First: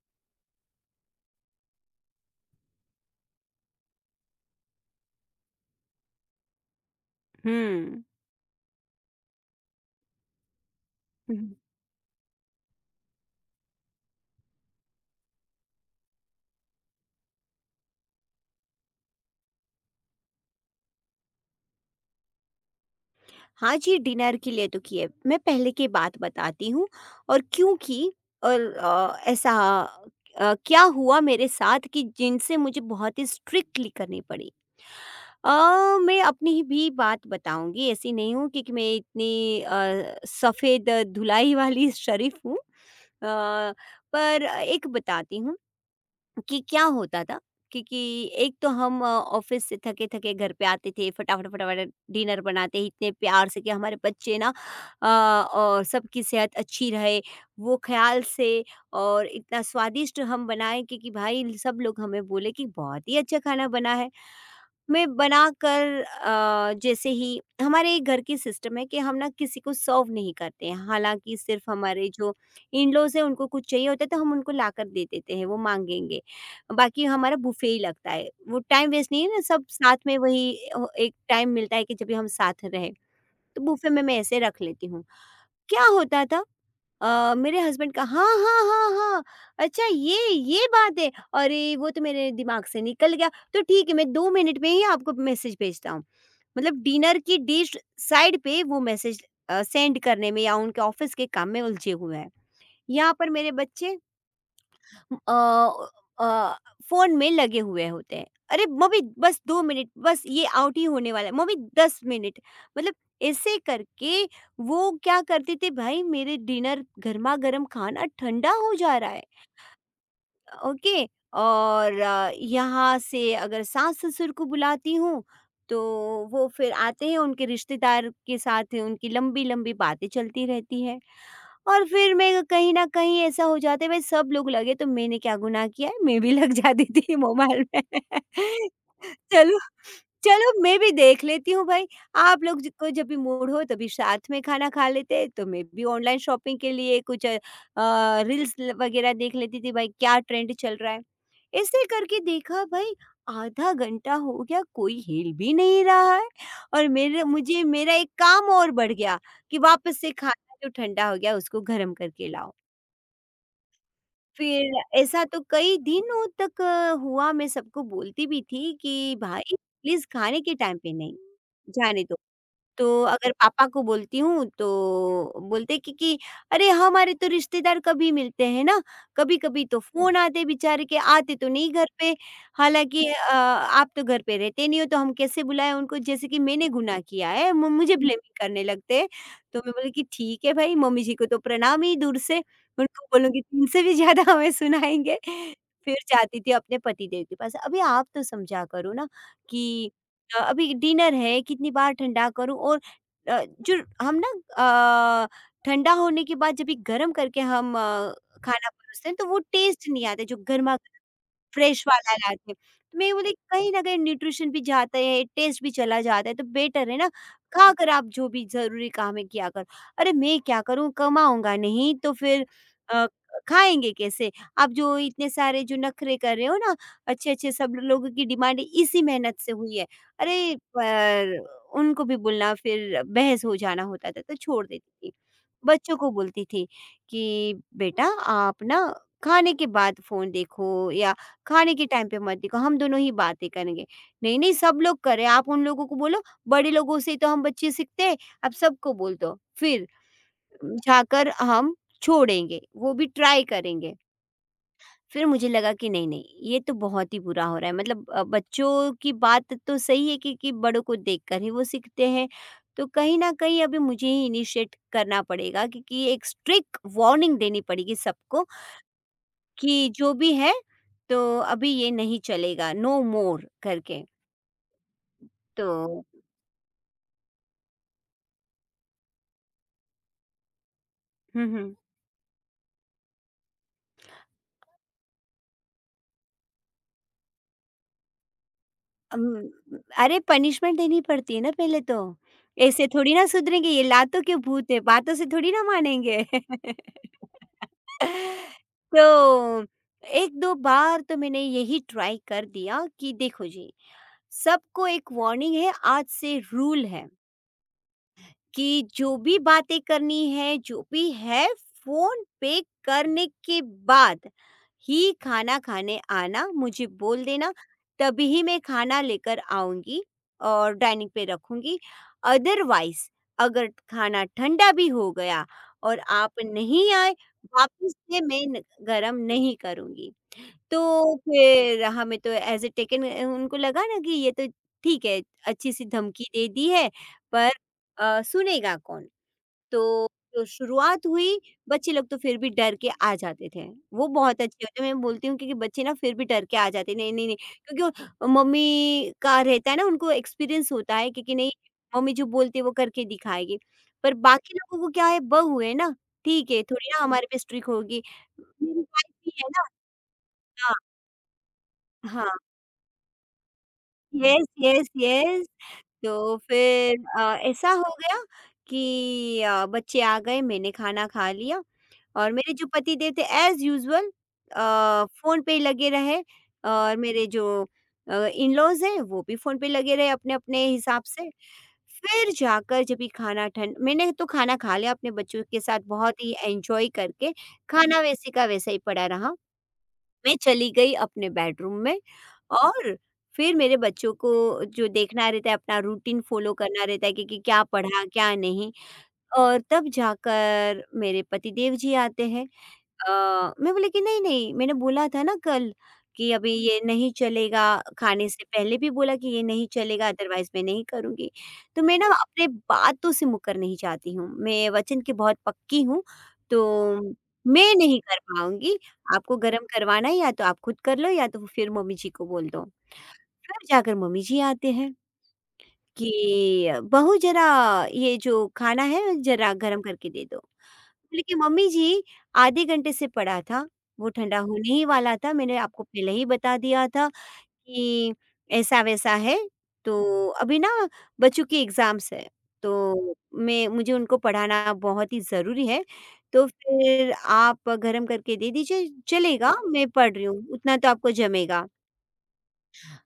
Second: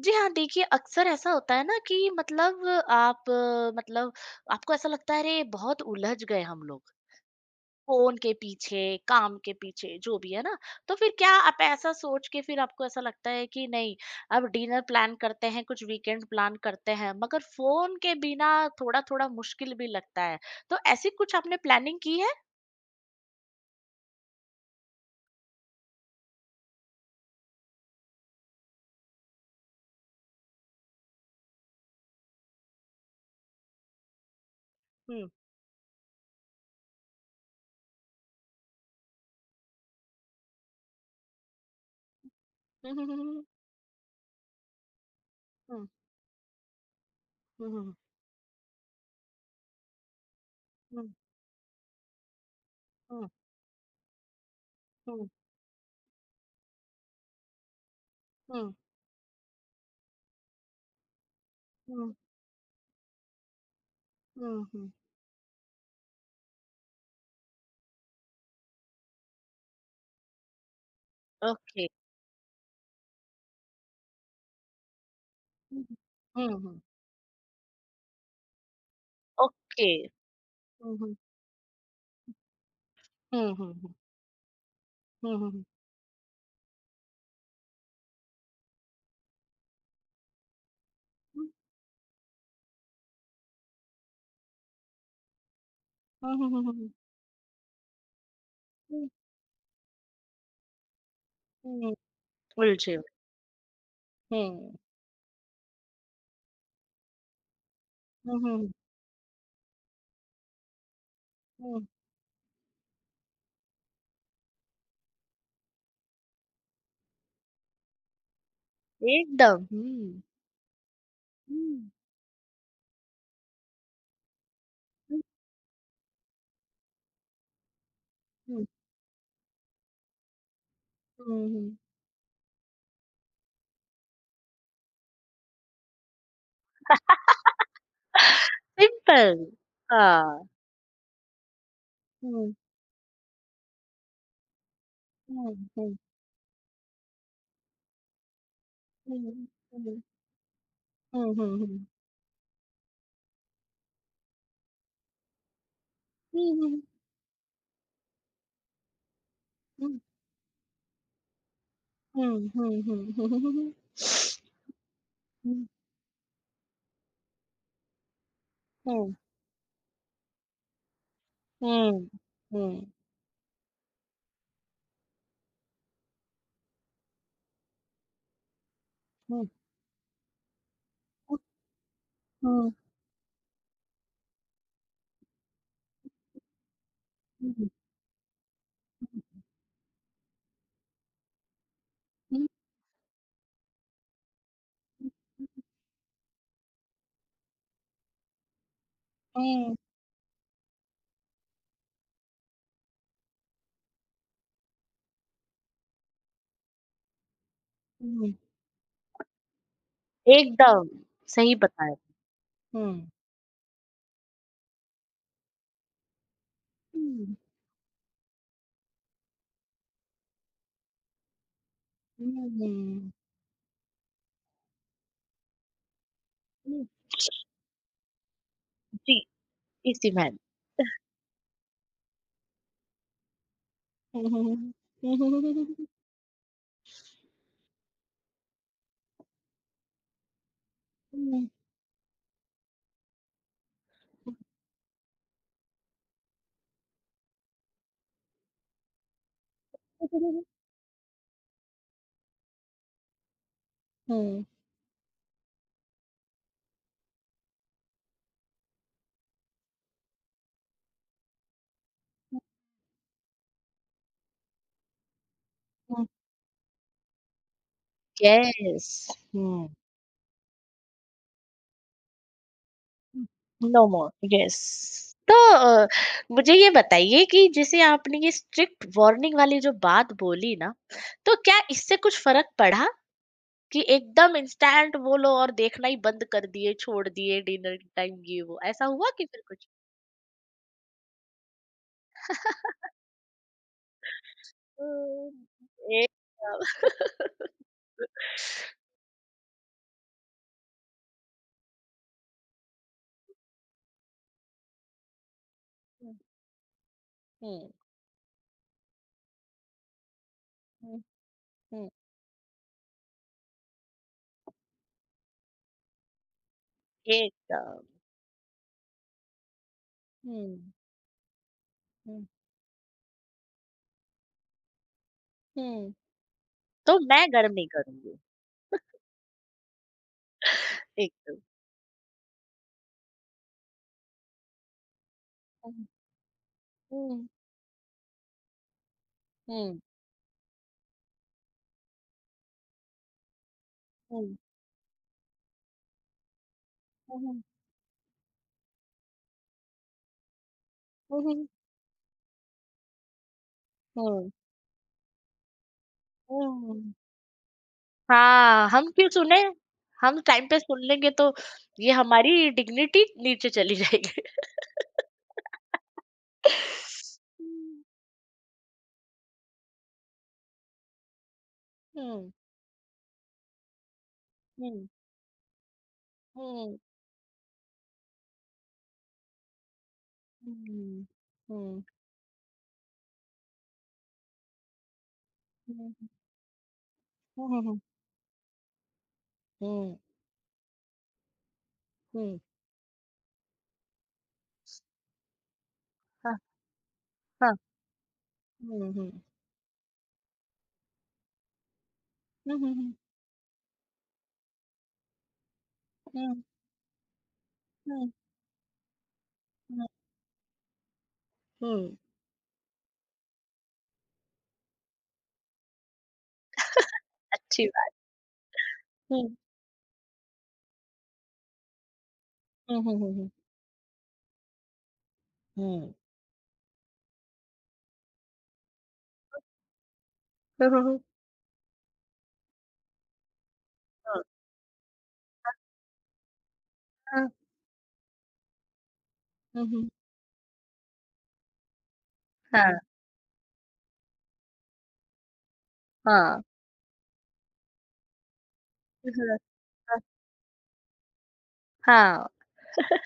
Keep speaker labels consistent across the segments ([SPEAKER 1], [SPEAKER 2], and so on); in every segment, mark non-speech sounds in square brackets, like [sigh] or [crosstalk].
[SPEAKER 1] जी हाँ, देखिए अक्सर ऐसा होता है ना कि मतलब आप मतलब आपको ऐसा लगता है अरे बहुत उलझ गए हम लोग,
[SPEAKER 2] हुँ,
[SPEAKER 1] फ़ोन के पीछे, काम के पीछे जो भी है ना। तो फिर क्या
[SPEAKER 2] हुँ।
[SPEAKER 1] आप ऐसा सोच के फिर आपको ऐसा लगता है कि नहीं अब डिनर प्लान करते हैं, कुछ वीकेंड प्लान करते हैं, मगर फ़ोन के बिना थोड़ा-थोड़ा मुश्किल भी लगता है। तो ऐसी कुछ आपने प्लानिंग की है?
[SPEAKER 2] हाँ जी, डिनर के लिए तो किए। मैं पहले की बात बताती हूँ और क्यों की और ऐसा क्या हुआ मेरे साथ कि जिनसे मुझे बहुत ही स्ट्रिक्टली करनी पड़ी।
[SPEAKER 1] हुँ।
[SPEAKER 2] अ, मैं अपनी ही भी बात बताऊँगी, ऐसी नहीं हूँ कि मैं इतनी सफ़ेद धुलाई वाली [laughs] शरीफ़ हूँ।
[SPEAKER 1] हुँ, हुँ, हुँ,
[SPEAKER 2] पर एक बताती हूँ। कि क्या होता था
[SPEAKER 1] हुँ, हुँ।
[SPEAKER 2] क्योंकि एक तो हम ऑफिस से थके थके घर पे आते
[SPEAKER 1] हुँ,
[SPEAKER 2] थे फटाफट फटाफट डिनर बनाते इतने
[SPEAKER 1] हुँ,
[SPEAKER 2] प्यार से कि हमारे बच्चे ना अ,
[SPEAKER 1] हुँ, हुँ,
[SPEAKER 2] और सबकी सेहत अच्छी रहे वो ख्याल
[SPEAKER 1] हुँ,
[SPEAKER 2] से
[SPEAKER 1] हुँ,
[SPEAKER 2] और इतना स्वादिष्ट हम बनाए कि भाई सब
[SPEAKER 1] हुँ,
[SPEAKER 2] लोग
[SPEAKER 1] हुँ,
[SPEAKER 2] हमें बोले कि बहुत ही अच्छा खाना बना है।
[SPEAKER 1] हुँ, हुँ, हुँ।
[SPEAKER 2] मैं बना कर जैसे ही हमारे घर की सिस्टम है कि हम ना किसी को सर्व नहीं करते हैं हालांकि सिर्फ
[SPEAKER 1] ओके।
[SPEAKER 2] हमारे जो इन लॉज है उनको कुछ चाहिए होता है तो हम उनको ला कर दे देते हैं वो
[SPEAKER 1] हुँ, हुँ।
[SPEAKER 2] मांगेंगे।
[SPEAKER 1] हुँ, हुँ।
[SPEAKER 2] बाकी हमारा बुफे ही लगता है, वो टाइम वेस्ट नहीं है ना सब
[SPEAKER 1] ओके।
[SPEAKER 2] साथ में वही
[SPEAKER 1] हुँ,
[SPEAKER 2] एक
[SPEAKER 1] हुँ।
[SPEAKER 2] टाइम मिलता है कि जब भी हम साथ रहें,
[SPEAKER 1] हुँ,
[SPEAKER 2] तो
[SPEAKER 1] हुँ,
[SPEAKER 2] बुफे
[SPEAKER 1] हुँ।
[SPEAKER 2] में मैं ऐसे रख लेती हूँ।
[SPEAKER 1] हुँ, हुँ, हुँ।
[SPEAKER 2] क्या होता था मेरे हस्बैंड का हाँ, हाँ, हाँ, हाँ, अच्छा ये बात है,
[SPEAKER 1] हुँ।
[SPEAKER 2] अरे वो तो मेरे दिमाग से निकल गया, तो ठीक है मैं 2 मिनट में ही आपको मैसेज भेजता हूँ।
[SPEAKER 1] हुँ, हुँ, हुँ, हुँ,
[SPEAKER 2] मतलब
[SPEAKER 1] हुँ।
[SPEAKER 2] डिनर की डिश साइड पे वो मैसेज सेंड करने में या उनके ऑफ़िस के काम में
[SPEAKER 1] हुँ,
[SPEAKER 2] उलझे
[SPEAKER 1] हुँ,
[SPEAKER 2] हुए हैं।
[SPEAKER 1] उलझे हुए।
[SPEAKER 2] यहाँ पर मेरे बच्चे
[SPEAKER 1] हुँ,
[SPEAKER 2] अ अ, फ़ोन में लगे हुए होते हैं।
[SPEAKER 1] हुँ, हुँ,
[SPEAKER 2] अरे
[SPEAKER 1] हुँ,
[SPEAKER 2] मम्मी बस 2 मिनट, बस ये आउट ही होने वाला है, मम्मी
[SPEAKER 1] हुँ।
[SPEAKER 2] 10 मिनट मतलब ऐसे करके वो क्या करते थे भाई मेरे डिनर गरमा-गरम खाना ठंडा हो जा रहा है,
[SPEAKER 1] एकदम हुँ,
[SPEAKER 2] ओके।
[SPEAKER 1] हुँ,
[SPEAKER 2] और यहाँ से अगर सास-ससुर को बुलाती
[SPEAKER 1] हुँ,
[SPEAKER 2] हूँ, तो वो फिर आते हैं उनके रिश्तेदार के
[SPEAKER 1] हुँ,
[SPEAKER 2] साथ उनकी लंबी-लंबी बातें चलती रहती है।
[SPEAKER 1] हुँ, हुँ।
[SPEAKER 2] और फिर मैं कहीं न कहीं ऐसा हो जाता है भाई सब लोग लगे तो मैंने क्या गुनाह किया है, मैं भी [laughs] लग जाती थी मोबाइल में। [laughs]
[SPEAKER 1] सिंपल
[SPEAKER 2] चलो
[SPEAKER 1] हाँ।
[SPEAKER 2] चलो मैं भी देख लेती हूँ भाई, आप
[SPEAKER 1] हुँ,
[SPEAKER 2] लोग ज को जब भी मूड हो तभी साथ में खाना खा लेते हैं, तो
[SPEAKER 1] हुँ,
[SPEAKER 2] मैं भी
[SPEAKER 1] हुँ,
[SPEAKER 2] ऑनलाइन शॉपिंग के लिए कुछ रील्स ल वगैरह
[SPEAKER 1] हुँ,
[SPEAKER 2] देख लेती थी भाई
[SPEAKER 1] हुँ।
[SPEAKER 2] क्या ट्रेंड चल रहा है।
[SPEAKER 1] हुँ, हुँ,
[SPEAKER 2] ऐसे
[SPEAKER 1] हुँ।
[SPEAKER 2] करके देखा भाई आधा घंटा हो गया कोई हिल भी नहीं रहा है
[SPEAKER 1] हुँ, हुँ, हुँ।
[SPEAKER 2] और मेरे मुझे मेरा एक काम और बढ़ गया कि वापस से खाना जो ठंडा हो गया उसको गर्म करके
[SPEAKER 1] हुँ,
[SPEAKER 2] लाओ।
[SPEAKER 1] हुँ, हुँ, हुँ।
[SPEAKER 2] फिर ऐसा तो
[SPEAKER 1] हुँ,
[SPEAKER 2] कई दिनों तक हुआ मैं सबको बोलती भी थी
[SPEAKER 1] हुँ,
[SPEAKER 2] कि भाई प्लीज़ खाने के टाइम पे नहीं, जाने
[SPEAKER 1] हुँ,
[SPEAKER 2] दो।
[SPEAKER 1] हुँ,
[SPEAKER 2] तो अगर पापा को बोलती हूँ तो बोलते हैं कि अरे हाँ, हमारे तो रिश्तेदार कभी मिलते हैं ना
[SPEAKER 1] हुँ, हुँ,
[SPEAKER 2] कभी-कभी तो फ़ोन आते बेचारे के आते
[SPEAKER 1] हुँ, हुँ,
[SPEAKER 2] तो नहीं घर पे। हालाँकि आप तो घर पे रहते नहीं हो तो हम कैसे बुलाएँ उनको जैसे कि मैंने गुनाह किया है
[SPEAKER 1] हुँ, हुँ,
[SPEAKER 2] म मुझे ब्लेमिंग करने लगते हैं। तो मैं बोली कि ठीक है भाई मम्मी जी को तो प्रणाम ही दूर से, उनको बोलूँगी तुमसे भी ज़्यादा हमें
[SPEAKER 1] हुँ,
[SPEAKER 2] सुनाएँगे। फिर जाती थी अपने पतिदेव के पास, अभी आप तो समझा करो ना कि अभी डिनर है कितनी बार ठंडा करूँ और जो हम ना अ, ठंडा होने के बाद जब भी गर्म करके हम
[SPEAKER 1] हुँ, हुँ।
[SPEAKER 2] खाना परोसते हैं तो वो टेस्ट नहीं आता जो गर्मा
[SPEAKER 1] एकदम, सही
[SPEAKER 2] फ्रेश
[SPEAKER 1] बताया।
[SPEAKER 2] वाला लाते हैं।
[SPEAKER 1] हुँ।
[SPEAKER 2] तो मैं बोली कहीं न कहीं न्यूट्रिशन भी जाता है, टेस्ट भी चला जाता है, तो बेटर है ना,
[SPEAKER 1] हुँ।
[SPEAKER 2] खाकर आप जो भी ज़रूरी काम है किया करो। अरे! मैं क्या करूँ कमाऊँगा नहीं तो फिर
[SPEAKER 1] हुँ।
[SPEAKER 2] अ, खाएँगे कैसे? आप जो इतने सारे जो नखरे कर रहे हो ना,
[SPEAKER 1] हुँ,
[SPEAKER 2] अच्छे-अच्छे सब लोगों की डिमांड इसी
[SPEAKER 1] जी,
[SPEAKER 2] मेहनत से हुई है।
[SPEAKER 1] इसी मैन।
[SPEAKER 2] अरे! पर उनको भी बोलना फिर बहस हो जाना होता था,
[SPEAKER 1] हुँ,
[SPEAKER 2] तो
[SPEAKER 1] हुँ,
[SPEAKER 2] छोड़ देती थी।
[SPEAKER 1] हुँ, हुँ।
[SPEAKER 2] बच्चों को बोलती थी कि बेटा आप ना खाने के बाद फ़ोन देखो या खाने के टाइम पे मत देखो, हम दोनों ही बातें करेंगे।
[SPEAKER 1] हुँ।
[SPEAKER 2] नहीं, नहीं सब लोग करें, आप उन लोगों को बोलो बड़े लोगों से तो हम बच्चे सीखते हैं, आप सबको बोल दो। फिर जाकर हम छोड़ेंगे, वो भी ट्राई करेंगे।
[SPEAKER 1] हुँ।
[SPEAKER 2] फिर मुझे लगा कि नहीं, नहीं ये तो बहुत ही बुरा हो रहा है मतलब बच्चों की बात तो सही है कि बड़ों को देखकर ही वो सीखते हैं। तो कहीं न कहीं अभी मुझे ही इनिशिएट करना पड़ेगा क्योंकि
[SPEAKER 1] हुँ।
[SPEAKER 2] एक स्ट्रिक्ट वार्निंग देनी पड़ेगी सबको
[SPEAKER 1] येस। हुँ।
[SPEAKER 2] कि जो भी है तो अभी ये नहीं चलेगा, नो मोर
[SPEAKER 1] हुँ, नो
[SPEAKER 2] करके।
[SPEAKER 1] More, yes.
[SPEAKER 2] तो
[SPEAKER 1] मुझे ये बताइए कि जैसे आपने ये स्ट्रिक्ट वार्निंग वाली जो बात बोली ना, तो
[SPEAKER 2] हुँ,
[SPEAKER 1] क्या
[SPEAKER 2] हुँ।
[SPEAKER 1] इससे कुछ फ़र्क पड़ा कि एकदम इंस्टेंट बोलो और देखना ही बंद कर दिए, छोड़ दिए डिनर टाइम ये वो, ऐसा हुआ
[SPEAKER 2] अम,
[SPEAKER 1] कि फिर कुछ?
[SPEAKER 2] अरे पनिशमेंट देनी पड़ती है ना पहले तो। ऐसे थोड़ी ना सुधरेंगे, ये लातों के भूत है, बातों से थोड़ी ना मानेंगे।
[SPEAKER 1] एकदम।
[SPEAKER 2] [laughs]
[SPEAKER 1] [laughs]
[SPEAKER 2] तो 1-2 बार तो मैंने यही ट्राई कर दिया कि देखो जी, सबको एक वार्निंग है, आज
[SPEAKER 1] हुँ,
[SPEAKER 2] से रूल है।
[SPEAKER 1] हुँ,
[SPEAKER 2] कि जो भी बातें करनी है, जो
[SPEAKER 1] हुँ,
[SPEAKER 2] भी है,
[SPEAKER 1] हुँ।
[SPEAKER 2] फ़ोन पे करने के बाद ही खाना खाने आना, मुझे बोल देना,
[SPEAKER 1] एकदम।
[SPEAKER 2] तभी ही मैं खाना लेकर आऊँगी
[SPEAKER 1] हुँ,
[SPEAKER 2] और डाइनिंग पे रखूँगी।
[SPEAKER 1] हुँ,
[SPEAKER 2] अदरवाइज़ अगर खाना ठंडा भी हो गया
[SPEAKER 1] हुँ।
[SPEAKER 2] और आप नहीं
[SPEAKER 1] तो
[SPEAKER 2] आए,
[SPEAKER 1] मैं गर्म नहीं
[SPEAKER 2] वापस
[SPEAKER 1] करूँगी,
[SPEAKER 2] से मैं न गरम नहीं करूँगी। तो
[SPEAKER 1] एकदम।
[SPEAKER 2] फिर हमें तो एज़ अ टेकन उनको लगा ना कि ये तो ठीक है, अच्छी-सी
[SPEAKER 1] हुँ,
[SPEAKER 2] धमकी दे दी है,
[SPEAKER 1] हुँ,
[SPEAKER 2] पर सुनेगा कौन?
[SPEAKER 1] हुँ,
[SPEAKER 2] तो जो शुरुआत हुई, बच्चे लोग तो फिर भी डर के आ जाते थे। वो
[SPEAKER 1] हुँ,
[SPEAKER 2] बहुत अच्छे होते हैं, मैं बोलती हूँ क्योंकि बच्चे ना फिर भी डर के आ जाते हैं, नहीं, नहीं, नहीं,
[SPEAKER 1] हुँ,
[SPEAKER 2] क्योंकि वो मम्मी का रहता है ना, उनको एक्सपीरियंस होता है क्योंकि
[SPEAKER 1] हुँ,
[SPEAKER 2] नहीं, मम्मी जो बोलती है, वो करके दिखाएगी। पर बाकी लोगों को क्या है, बहू है ना,
[SPEAKER 1] हुँ,
[SPEAKER 2] ठीक है, थोड़ी
[SPEAKER 1] हुँ।
[SPEAKER 2] ना हमारे पे स्ट्रिक्ट होगी।
[SPEAKER 1] हाँ,
[SPEAKER 2] मेरी
[SPEAKER 1] हम क्यों
[SPEAKER 2] वाइफ भी
[SPEAKER 1] सुने?
[SPEAKER 2] है ना।
[SPEAKER 1] हम टाइम पे
[SPEAKER 2] हाँ,
[SPEAKER 1] सुन लेंगे तो ये
[SPEAKER 2] हाँ।
[SPEAKER 1] हमारी डिग्निटी नीचे चली जाएगी।
[SPEAKER 2] Yes, yes, yes. तो फिर ऐसा
[SPEAKER 1] हुँ,
[SPEAKER 2] हो गया कि बच्चे आ गए, मैंने खाना खा लिया
[SPEAKER 1] हुँ,
[SPEAKER 2] और मेरे जो पतिदेव थे एज़ यूजुअल
[SPEAKER 1] हुँ,
[SPEAKER 2] फ़ोन पे ही लगे रहे
[SPEAKER 1] हुँ,
[SPEAKER 2] और मेरे जो इन-लॉज़ हैं, वो भी फ़ोन पे लगे रहे
[SPEAKER 1] हुँ,
[SPEAKER 2] अपने-अपने हिसाब
[SPEAKER 1] हुँ,
[SPEAKER 2] से।
[SPEAKER 1] हुँ,
[SPEAKER 2] फिर जाकर जब ये खाना ठंड मैंने तो खाना खा लिया अपने बच्चों के साथ
[SPEAKER 1] हुँ,
[SPEAKER 2] बहुत ही एन्जॉय करके,
[SPEAKER 1] हुँ, हुँ, हुँ।
[SPEAKER 2] खाना वैसे का वैसा ही पड़ा रहा।
[SPEAKER 1] हुँ,
[SPEAKER 2] मैं चली गई अपने बेडरूम में
[SPEAKER 1] हुँ।
[SPEAKER 2] और फिर मेरे बच्चों को जो देखना रहता है अपना रूटीन
[SPEAKER 1] हाँ,
[SPEAKER 2] फॉलो करना रहता है कि
[SPEAKER 1] हाँ।
[SPEAKER 2] क्या पढ़ा क्या नहीं।
[SPEAKER 1] हुँ, हुँ।
[SPEAKER 2] और तब जाकर मेरे पति देव जी आते हैं।
[SPEAKER 1] हुँ, हुँ, हुँ।
[SPEAKER 2] मैं बोली कि नहीं-नहीं मैंने बोला था ना कल कि
[SPEAKER 1] हुँ,
[SPEAKER 2] अभी ये नहीं चलेगा,
[SPEAKER 1] हुँ,
[SPEAKER 2] खाने से पहले भी बोला कि ये नहीं
[SPEAKER 1] हुँ,
[SPEAKER 2] चलेगा अदरवाइज़ मैं नहीं करूँगी। तो
[SPEAKER 1] हुँ।
[SPEAKER 2] मैं ना अपने बातों से मुकर नहीं जाती हूँ, मैं वचन की बहुत पक्की हूँ, तो
[SPEAKER 1] अच्छी
[SPEAKER 2] मैं
[SPEAKER 1] बात।
[SPEAKER 2] नहीं कर पाऊँगी,
[SPEAKER 1] हुँ,
[SPEAKER 2] आपको गरम करवाना है या तो आप खुद कर लो या तो फिर मम्मी जी को बोल दो।
[SPEAKER 1] हुँ, हुँ, हुँ, हुँ।
[SPEAKER 2] फिर जाकर मम्मी जी आते हैं
[SPEAKER 1] हुँ।
[SPEAKER 2] कि बहू ज़रा ये जो खाना है ज़रा गरम करके दे दो।
[SPEAKER 1] हुँ, हुँ, हुँ।
[SPEAKER 2] बोले कि मम्मी जी आधे घंटे से पड़ा था, वो
[SPEAKER 1] हाँ।
[SPEAKER 2] ठंडा होने ही वाला था, मैंने आपको पहले ही बता दिया था
[SPEAKER 1] हाँ,
[SPEAKER 2] कि ऐसा-वैसा है,
[SPEAKER 1] हुँ, हुँ।
[SPEAKER 2] तो अभी ना बच्चों की एग्ज़ाम्स है,
[SPEAKER 1] हाँ, हुँ। हाँ।
[SPEAKER 2] तो मैं मुझे उनको पढ़ाना बहुत ही ज़रूरी है,
[SPEAKER 1] हाँ,
[SPEAKER 2] तो फिर आप गरम करके दे दीजिए,
[SPEAKER 1] हाँ,
[SPEAKER 2] चलेगा मैं पढ़ रही हूँ, उतना तो आपको जमेगा।
[SPEAKER 1] हाँ।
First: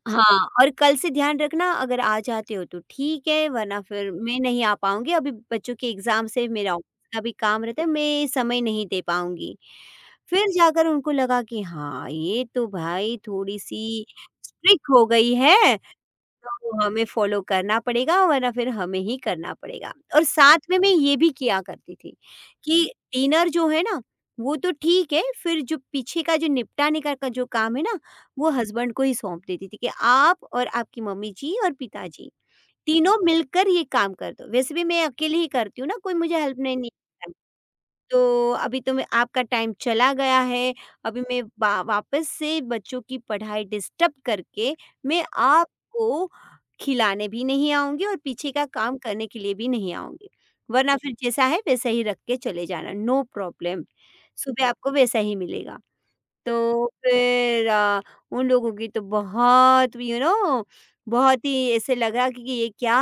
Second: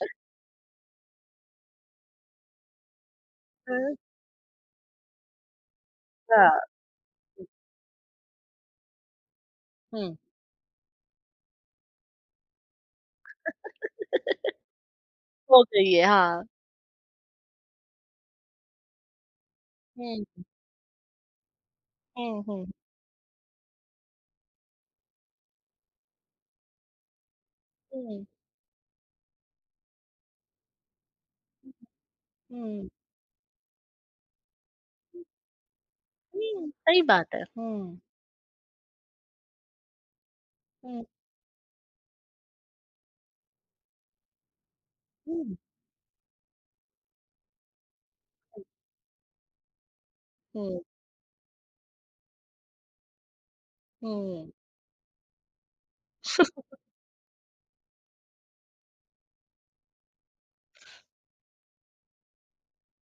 [SPEAKER 2] हाँ, और कल से ध्यान रखना अगर आ जाते हो तो ठीक है वरना
[SPEAKER 1] हुँ,
[SPEAKER 2] फिर मैं नहीं आ पाऊँगी अभी बच्चों के एग्ज़ाम से
[SPEAKER 1] हाँ।
[SPEAKER 2] मेरा ऑफ़िस का भी काम रहता है मैं समय नहीं दे पाऊँगी।
[SPEAKER 1] हुँ।
[SPEAKER 2] फिर जाकर उनको लगा कि हाँ, ये तो भाई थोड़ी-सी
[SPEAKER 1] [laughs]
[SPEAKER 2] स्ट्रिक्ट हो गई
[SPEAKER 1] हो
[SPEAKER 2] है
[SPEAKER 1] गई है, हाँ।
[SPEAKER 2] तो हमें फॉलो करना पड़ेगा वरना फिर हमें ही करना पड़ेगा और
[SPEAKER 1] हुँ,
[SPEAKER 2] साथ में मैं ये भी किया करती थी
[SPEAKER 1] हुँ, हुँ,
[SPEAKER 2] कि डिनर जो है ना वो तो ठीक है फिर जो पीछे का जो निपटाने का जो काम है ना
[SPEAKER 1] हुँ,
[SPEAKER 2] वो हस्बैंड को ही सौंप देती थी कि आप और आपकी मम्मी जी और पिताजी
[SPEAKER 1] हुँ।
[SPEAKER 2] तीनों मिलकर ये काम कर दो वैसे भी मैं अकेले ही करती हूँ ना कोई मुझे हेल्प
[SPEAKER 1] हुँ,
[SPEAKER 2] नहीं नहीं।
[SPEAKER 1] सही बात है। हुँ,
[SPEAKER 2] तो अभी तो मैं आपका टाइम चला गया है,
[SPEAKER 1] हुँ,
[SPEAKER 2] अभी मैं बा वापस से बच्चों की पढ़ाई डिस्टर्ब करके मैं
[SPEAKER 1] हुँ, हुँ,
[SPEAKER 2] आपको खिलाने भी नहीं आऊँगी और पीछे का काम करने के लिए भी नहीं आऊँगी।
[SPEAKER 1] हुँ।
[SPEAKER 2] वरना फिर जैसा है वैसा ही रख के चले जाना, नो प्रॉब्लम।
[SPEAKER 1] हुँ।
[SPEAKER 2] सुबह आपको वैसा ही मिलेगा। तो फिर उन लोगों की तो बहुत यू नो बहुत ही ऐसे लगा कि ये क्या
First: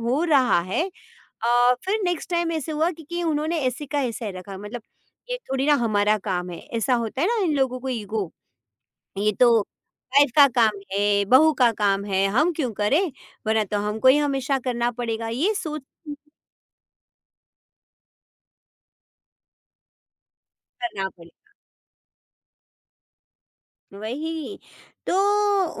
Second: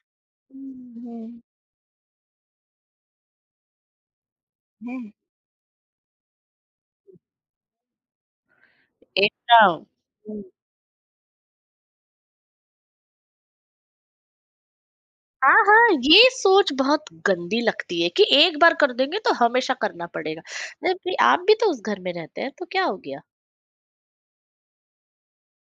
[SPEAKER 2] हो रहा है?
[SPEAKER 1] हुँ, हुँ।
[SPEAKER 2] फिर नेक्स्ट टाइम ऐसे हुआ क्योंकि उन्होंने ऐसे का ऐसा ही रखा मतलब ये थोड़ी ना हमारा काम है, ऐसा होता है ना इन लोगों को ईगो, ये तो
[SPEAKER 1] एकदम।
[SPEAKER 2] वाइफ
[SPEAKER 1] हुँ।
[SPEAKER 2] का काम है, बहू का काम है, हम क्यों करें? वरना तो हमको ही हमेशा करना पड़ेगा, ये
[SPEAKER 1] हाँ,
[SPEAKER 2] सोच
[SPEAKER 1] हाँ,
[SPEAKER 2] के
[SPEAKER 1] ये सोच बहुत गंदी लगती है कि एक बार कर देंगे तो हमेशा करना पड़ेगा।
[SPEAKER 2] करना
[SPEAKER 1] जबकि
[SPEAKER 2] पड़े।
[SPEAKER 1] आप भी तो उस घर में रहते हैं, तो क्या हो गया?
[SPEAKER 2] वही। तो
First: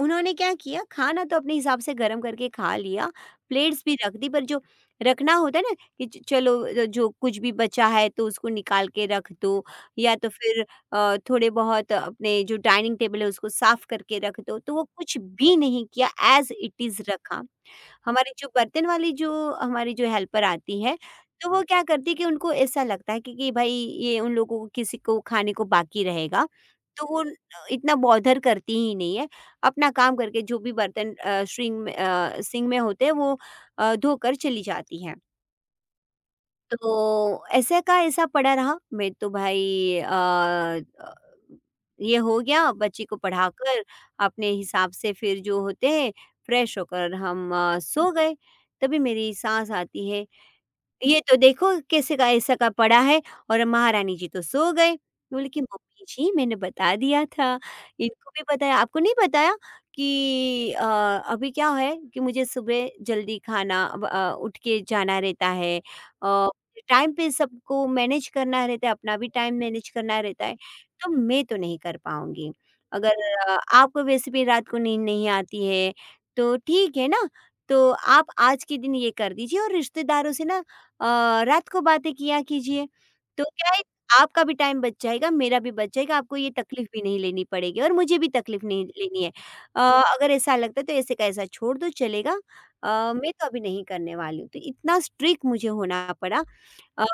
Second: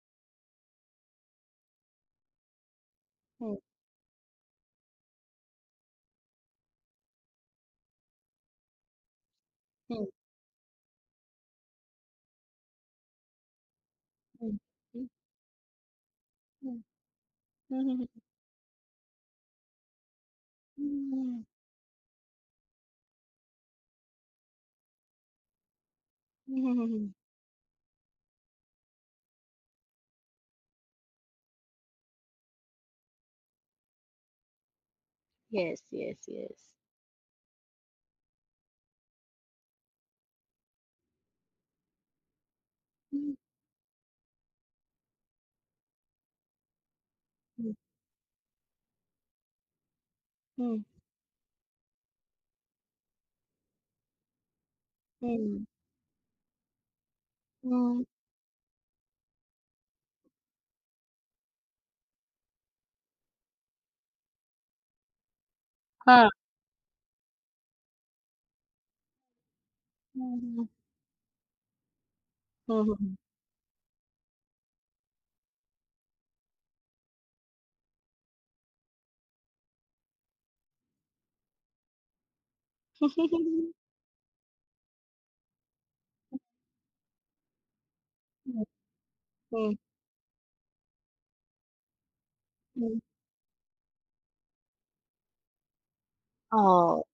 [SPEAKER 2] उन्होंने क्या किया, खाना तो अपने हिसाब से गरम करके खा लिया,
[SPEAKER 1] हुँ,
[SPEAKER 2] प्लेट्स भी रख दी पर जो रखना होता है ना कि च चलो, जो कुछ भी बचा है तो उसको निकाल के रख दो,
[SPEAKER 1] हुँ,
[SPEAKER 2] या तो फिर थोड़े बहुत अपने जो डाइनिंग टेबल है उसको साफ करके रख
[SPEAKER 1] हुँ,
[SPEAKER 2] दो। तो वो
[SPEAKER 1] हुँ,
[SPEAKER 2] कुछ भी नहीं किया, ऐज़ इट
[SPEAKER 1] हुँ,
[SPEAKER 2] इज़ रखा।
[SPEAKER 1] हुँ, हुँ, हुँ,
[SPEAKER 2] हमारी जो बर्तन वाली जो हमारी जो हेल्पर आती है,
[SPEAKER 1] हुँ,
[SPEAKER 2] तो वो क्या करती है कि उनको ऐसा लगता है कि भाई ये उन लोगों को किसी को खाने को बाकी रहेगा,
[SPEAKER 1] हुँ, हुँ,
[SPEAKER 2] तो
[SPEAKER 1] हुँ।
[SPEAKER 2] वो न इतना बॉदर करती ही नहीं है। अपना काम करके जो भी बर्तन सिंक में होते हैं वो धोकर चली जाती हैं।
[SPEAKER 1] Yes, yes, yes.
[SPEAKER 2] तो ऐसा का ऐसा पड़ा रहा। मैं तो भाई अ, ये हो गया बच्ची को
[SPEAKER 1] हुँ,
[SPEAKER 2] पढ़ाकर अपने हिसाब से फिर जो होते हैं फ्रेश होकर हम
[SPEAKER 1] हुँ,
[SPEAKER 2] सो गए। तभी मेरी सास आती है,
[SPEAKER 1] हुँ,
[SPEAKER 2] ये तो देखो कैसे का ऐसा का पड़ा है और महारानी जी तो सो गए। बोले कि
[SPEAKER 1] हुँ,
[SPEAKER 2] मम्मी जी मैंने बता दिया था,
[SPEAKER 1] हुँ,
[SPEAKER 2] इनको भी बताया, आपको नहीं बताया कि अभी क्या है कि मुझे सुबह जल्दी खाना अब उठ के जाना रहता है।
[SPEAKER 1] हाँ।
[SPEAKER 2] अ, टाइम पे सबको मैनेज करना रहता है, अपना भी टाइम मैनेज करना
[SPEAKER 1] हुँ,
[SPEAKER 2] रहता है,
[SPEAKER 1] हुँ,
[SPEAKER 2] तो मैं तो नहीं कर पाऊँगी।
[SPEAKER 1] हुँ, हुँ,
[SPEAKER 2] अगर आपको वैसे भी रात को नींद नहीं आती है, तो ठीक है ना? तो आप आज के दिन ये कर दीजिए और रिश्तेदारों से ना अ, रात को बातें किया कीजिए, तो
[SPEAKER 1] हुँ।
[SPEAKER 2] क्या है, आपका भी टाइम बच जाएगा, मेरा भी बच जाएगा, आपको ये तकलीफ़ भी नहीं लेनी पड़ेगी और मुझे भी तकलीफ़
[SPEAKER 1] हुँ,
[SPEAKER 2] नहीं लेनी है।
[SPEAKER 1] हुँ,
[SPEAKER 2] अगर ऐसा लगता है तो ऐसे का ऐसा छोड़ दो, चलेगा।
[SPEAKER 1] हुँ,
[SPEAKER 2] मैं तो अभी नहीं करने वाली हूँ। तो इतना स्ट्रिक्ट मुझे होना पड़ा।
[SPEAKER 1] ओह!
[SPEAKER 2] अ,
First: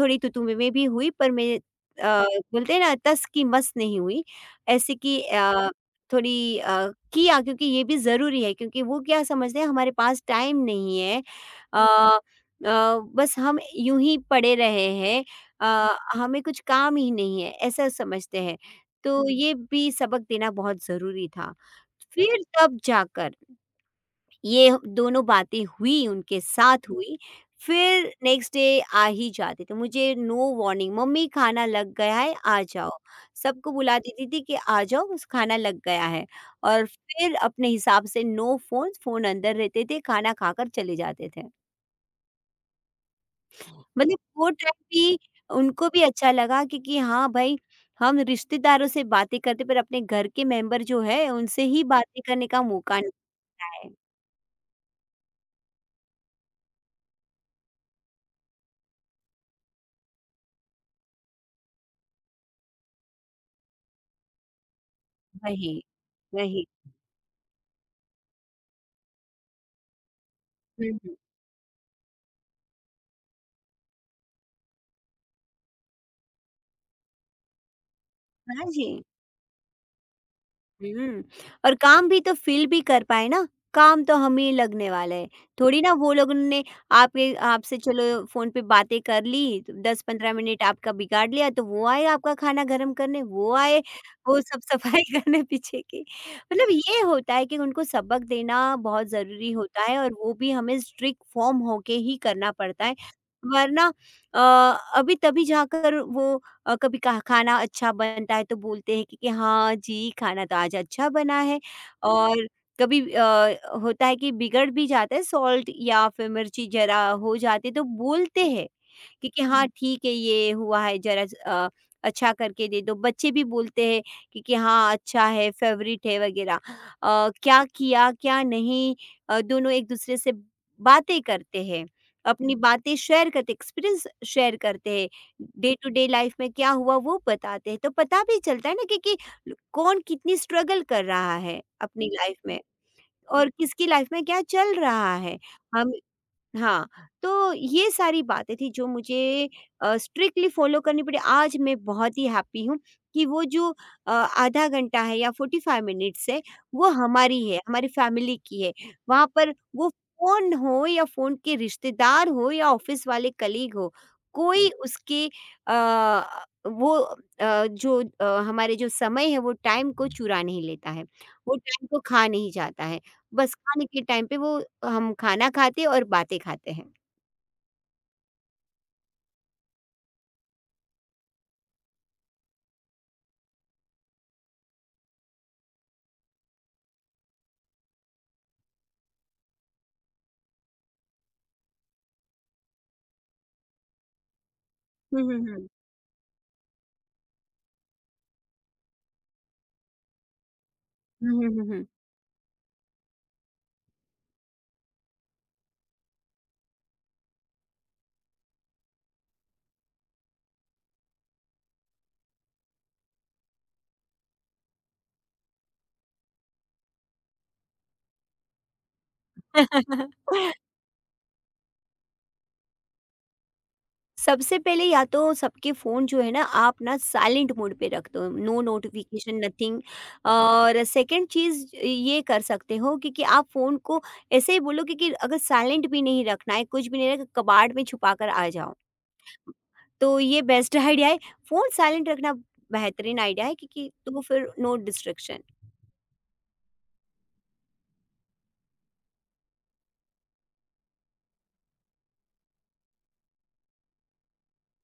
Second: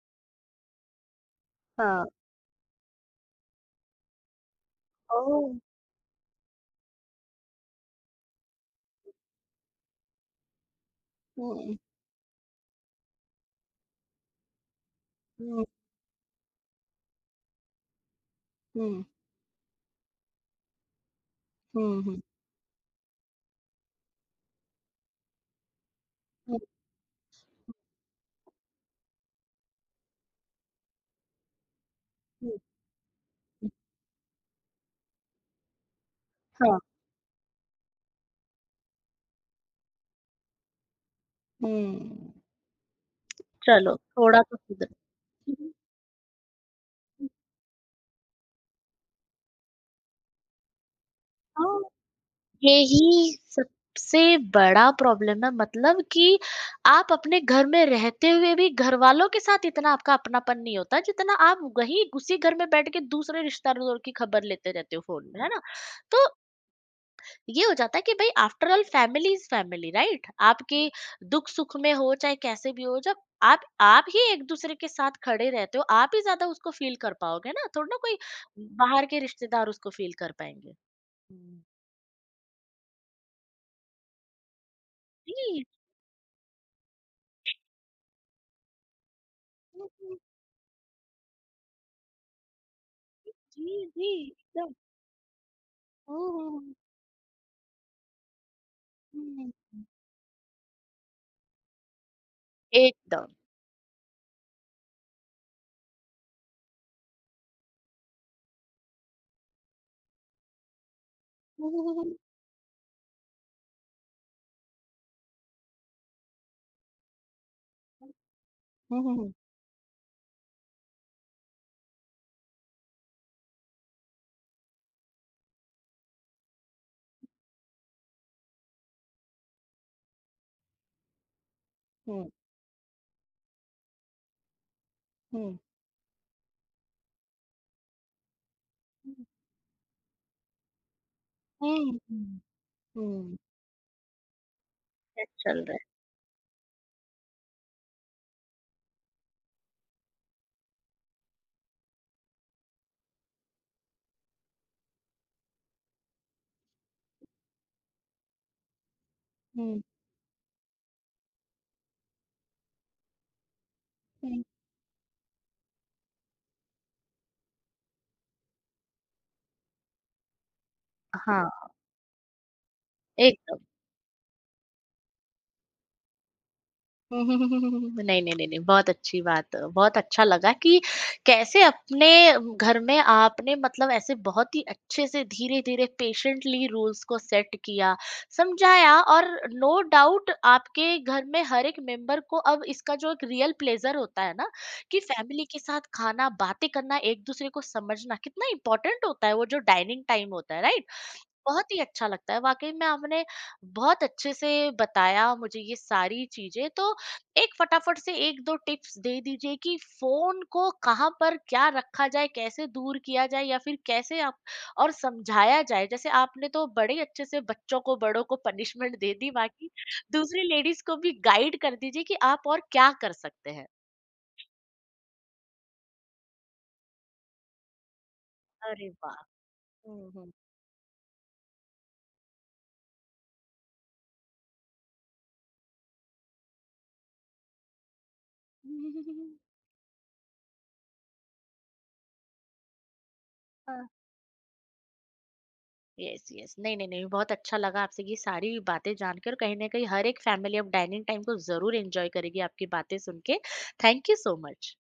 [SPEAKER 2] थोड़ी तू-तू मैं-मैं भी हुई पर मैं,
[SPEAKER 1] हाँ,
[SPEAKER 2] बोलते हैं ना, तस की मस नहीं हुई। ऐसे कि
[SPEAKER 1] ओह!
[SPEAKER 2] थोड़ी किया, क्योंकि ये भी ज़रूरी है, क्योंकि वो क्या समझते हैं हमारे पास टाइम नहीं है,
[SPEAKER 1] हुँ, हुँ,
[SPEAKER 2] अ बस हम यूँ ही पड़े रहे हैं,
[SPEAKER 1] हुँ,
[SPEAKER 2] हमें कुछ काम ही नहीं है, ऐसा समझते हैं।
[SPEAKER 1] हुँ,
[SPEAKER 2] तो ये भी सबक देना बहुत ज़रूरी था।
[SPEAKER 1] हुँ, हुँ,
[SPEAKER 2] फिर तब जाकर ये दोनों बातें हुई, उनके
[SPEAKER 1] हुँ,
[SPEAKER 2] साथ हुई। फिर नेक्स्ट डे आ ही जाते थे। मुझे नो वार्निंग, मम्मी खाना लग गया है
[SPEAKER 1] हुँ,
[SPEAKER 2] आ जाओ। सबको बुला देती थी कि आ जाओ बस खाना लग गया है,
[SPEAKER 1] हाँ,
[SPEAKER 2] और फिर अपने हिसाब से नो फ़ोन, फ़ोन अंदर रहते थे, खाना खाकर चले जाते थे।
[SPEAKER 1] हुँ। चलो,
[SPEAKER 2] मतलब
[SPEAKER 1] थोड़ा
[SPEAKER 2] वो
[SPEAKER 1] तो
[SPEAKER 2] टाइम
[SPEAKER 1] सुधरा।
[SPEAKER 2] भी
[SPEAKER 1] हुँ,
[SPEAKER 2] उनको भी अच्छा लगा, क्योंकि हाँ
[SPEAKER 1] हुँ।
[SPEAKER 2] भाई, हम रिश्तेदारों से बातें करते पर अपने घर के मेंबर जो है उनसे
[SPEAKER 1] हाँ,
[SPEAKER 2] ही बातें करने का मौका
[SPEAKER 1] यही
[SPEAKER 2] मिलता है।
[SPEAKER 1] सबसे बड़ा प्रॉब्लम है मतलब कि आप अपने घर में रहते हुए भी घरवालों के साथ इतना आपका अपनापन नहीं होता जितना आप वहीं उसी घर में बैठ के दूसरे रिश्तेदारों की खबर लेते रहते हो फ़ोन में, है ना?
[SPEAKER 2] वही,
[SPEAKER 1] तो
[SPEAKER 2] वही।
[SPEAKER 1] ये हो जाता है कि भई after all family is family right? आपके
[SPEAKER 2] हुँ, हुँ।
[SPEAKER 1] दुःख-सुख में हो चाहे कैसे भी हो जब आप ही एक-दूसरे के साथ खड़े रहते हो, आप ही ज़्यादा उसको फ़ील कर पाओगे ना, थोड़ी ना कोई
[SPEAKER 2] हाँ जी।
[SPEAKER 1] बाहर के रिश्तेदार उसको फ़ील कर पाएँगे।
[SPEAKER 2] हुँ।
[SPEAKER 1] हुँ।
[SPEAKER 2] और काम भी तो फ़ील भी कर पाएँ ना, काम तो हमें ही लगने वाला है।
[SPEAKER 1] जी।
[SPEAKER 2] थोड़ी ना वो लोगों ने आपके आपसे चलो फ़ोन पे बातें कर ली,
[SPEAKER 1] हुँ, हुँ।
[SPEAKER 2] 10-15 मिनट आपका बिगाड़ लिया तो वो आए आपका खाना गरम करने, वो आए
[SPEAKER 1] जी, जी,
[SPEAKER 2] वो सब
[SPEAKER 1] एकदम।
[SPEAKER 2] सफाई [laughs] करने पीछे की। मतलब
[SPEAKER 1] हुँ,
[SPEAKER 2] ये होता है कि उनको सबक देना बहुत
[SPEAKER 1] हुँ, हुँ। हुँ,
[SPEAKER 2] ज़रूरी
[SPEAKER 1] हुँ।
[SPEAKER 2] होता है, और वो भी हमें स्ट्रिक्ट फ़ॉर्म होके ही करना पड़ता है।
[SPEAKER 1] एकदम।
[SPEAKER 2] वरना अ, अभी तभी जाकर वो कभी का खाना अच्छा बनता है तो बोलते हैं कि हाँ जी, खाना तो आज अच्छा बना है, और कभी होता है कि बिगड़ भी जाता है, सॉल्ट या फिर मिर्ची ज़रा हो जाती है तो बोलते हैं
[SPEAKER 1] हुँ, हुँ, हुँ,
[SPEAKER 2] कि
[SPEAKER 1] हुँ।
[SPEAKER 2] कि हाँ ठीक है ये हुआ है ज़रा स अच्छा करके दे दो। बच्चे भी बोलते हैं कि हाँ अच्छा है, फ़ेवरेट है वग़ैरह। क्या किया, क्या नहीं, दोनों एक-दूसरे से बातें करते हैं।
[SPEAKER 1] हुँ,
[SPEAKER 2] अपनी बातें शेयर करते, एक्सपीरियंस शेयर करते हैं।
[SPEAKER 1] हुँ, हुँ।
[SPEAKER 2] डे टू डे लाइफ़ में क्या हुआ वो बताते हैं। तो पता भी चलता है ना कि
[SPEAKER 1] हुँ,
[SPEAKER 2] कि
[SPEAKER 1] हुँ।
[SPEAKER 2] कौन कितनी स्ट्रगल कर रहा है
[SPEAKER 1] हुँ, हुँ,
[SPEAKER 2] अपनी
[SPEAKER 1] हुँ।
[SPEAKER 2] लाइफ़ में
[SPEAKER 1] हुँ।
[SPEAKER 2] और किसकी लाइफ़ में क्या चल रहा है।
[SPEAKER 1] चल रहा है।
[SPEAKER 2] हम हाँ, तो ये सारी बातें थी जो मुझे स्ट्रिक्टली फ़ॉलो करनी पड़ी। आज मैं बहुत ही हैप्पी हूँ कि वो जो आधा घंटा है या 45 मिनट्स है, वो हमारी है, हमारी फ़ैमिली की है। वहाँ पर
[SPEAKER 1] हुँ,
[SPEAKER 2] वो फ़ोन हो या फ़ोन के रिश्तेदार हो या ऑफ़िस वाले कलीग हो,
[SPEAKER 1] हुँ।
[SPEAKER 2] कोई हुँ। उसके अ, वो अ, जो अ, हमारे जो समय है, वो टाइम को चुरा नहीं लेता है। वो
[SPEAKER 1] हाँ,
[SPEAKER 2] टाइम को खा नहीं जाता है। बस
[SPEAKER 1] एकदम।
[SPEAKER 2] खाने के टाइम पे वो हम खाना खाते और बातें खाते हैं।
[SPEAKER 1] नहीं, नहीं, नहीं, नहीं, बहुत अच्छी बात बहुत अच्छा लगा कि कैसे अपने घर में आपने मतलब ऐसे बहुत ही अच्छे से धीरे-धीरे पेशेंटली रूल्स को सेट किया, समझाया और नो डाउट आपके घर में हर एक मेंबर को अब इसका जो एक रियल प्लेज़र होता है ना, कि
[SPEAKER 2] हुँ, हुँ,
[SPEAKER 1] फैमिली के
[SPEAKER 2] हुँ।
[SPEAKER 1] साथ खाना, बातें करना, एक-दूसरे को समझना कितना इम्पोर्टेंट होता है वो जो डाइनिंग टाइम होता है, राइट?
[SPEAKER 2] हुँ, हुँ, हुँ,
[SPEAKER 1] बहुत ही
[SPEAKER 2] हुँ।
[SPEAKER 1] अच्छा लगता है। वाक़ई में आपने बहुत अच्छे से बताया मुझे ये सारी चीज़ें। तो एक फटाफट से 1-2 टिप्स दे दीजिए कि फ़ोन को कहाँ पर क्या रखा जाए, कैसे दूर किया जाए या फिर कैसे आप और समझाया जाए? जैसे आपने तो बड़े अच्छे से बच्चों को, बड़ों को पनिशमेंट दे दी, बाकी
[SPEAKER 2] [laughs]
[SPEAKER 1] दूसरी लेडीज़ को भी गाइड कर दीजिए कि आप और क्या कर सकते हैं?
[SPEAKER 2] सबसे पहले या तो सबके फ़ोन जो है ना आप ना साइलेंट मोड पे रख दो, नो
[SPEAKER 1] अरे वाह!
[SPEAKER 2] नोटिफ़िकेशन नथिंग,
[SPEAKER 1] हुँ, हुँ।
[SPEAKER 2] और सेकंड चीज़ ये कर सकते हो, क्योंकि आप फ़ोन को ऐसे ही बोलो, क्योंकि अगर साइलेंट भी नहीं रखना है, कुछ भी नहीं रखना, कबाड़ में छुपा कर आ जाओ।
[SPEAKER 1] [laughs]
[SPEAKER 2] तो ये बेस्ट आइडिया है, फ़ोन साइलेंट रखना बेहतरीन आइडिया है, क्योंकि तो फिर नो डिस्ट्रैक्शन।
[SPEAKER 1] यस यस नहीं नहीं नहीं बहुत अच्छा लगा आपसे ये सारी बातें जानकर कहीं ना कहीं हर एक फैमिली अब डाइनिंग टाइम को जरूर एंजॉय करेगी आपकी बातें सुन के थैंक यू सो मच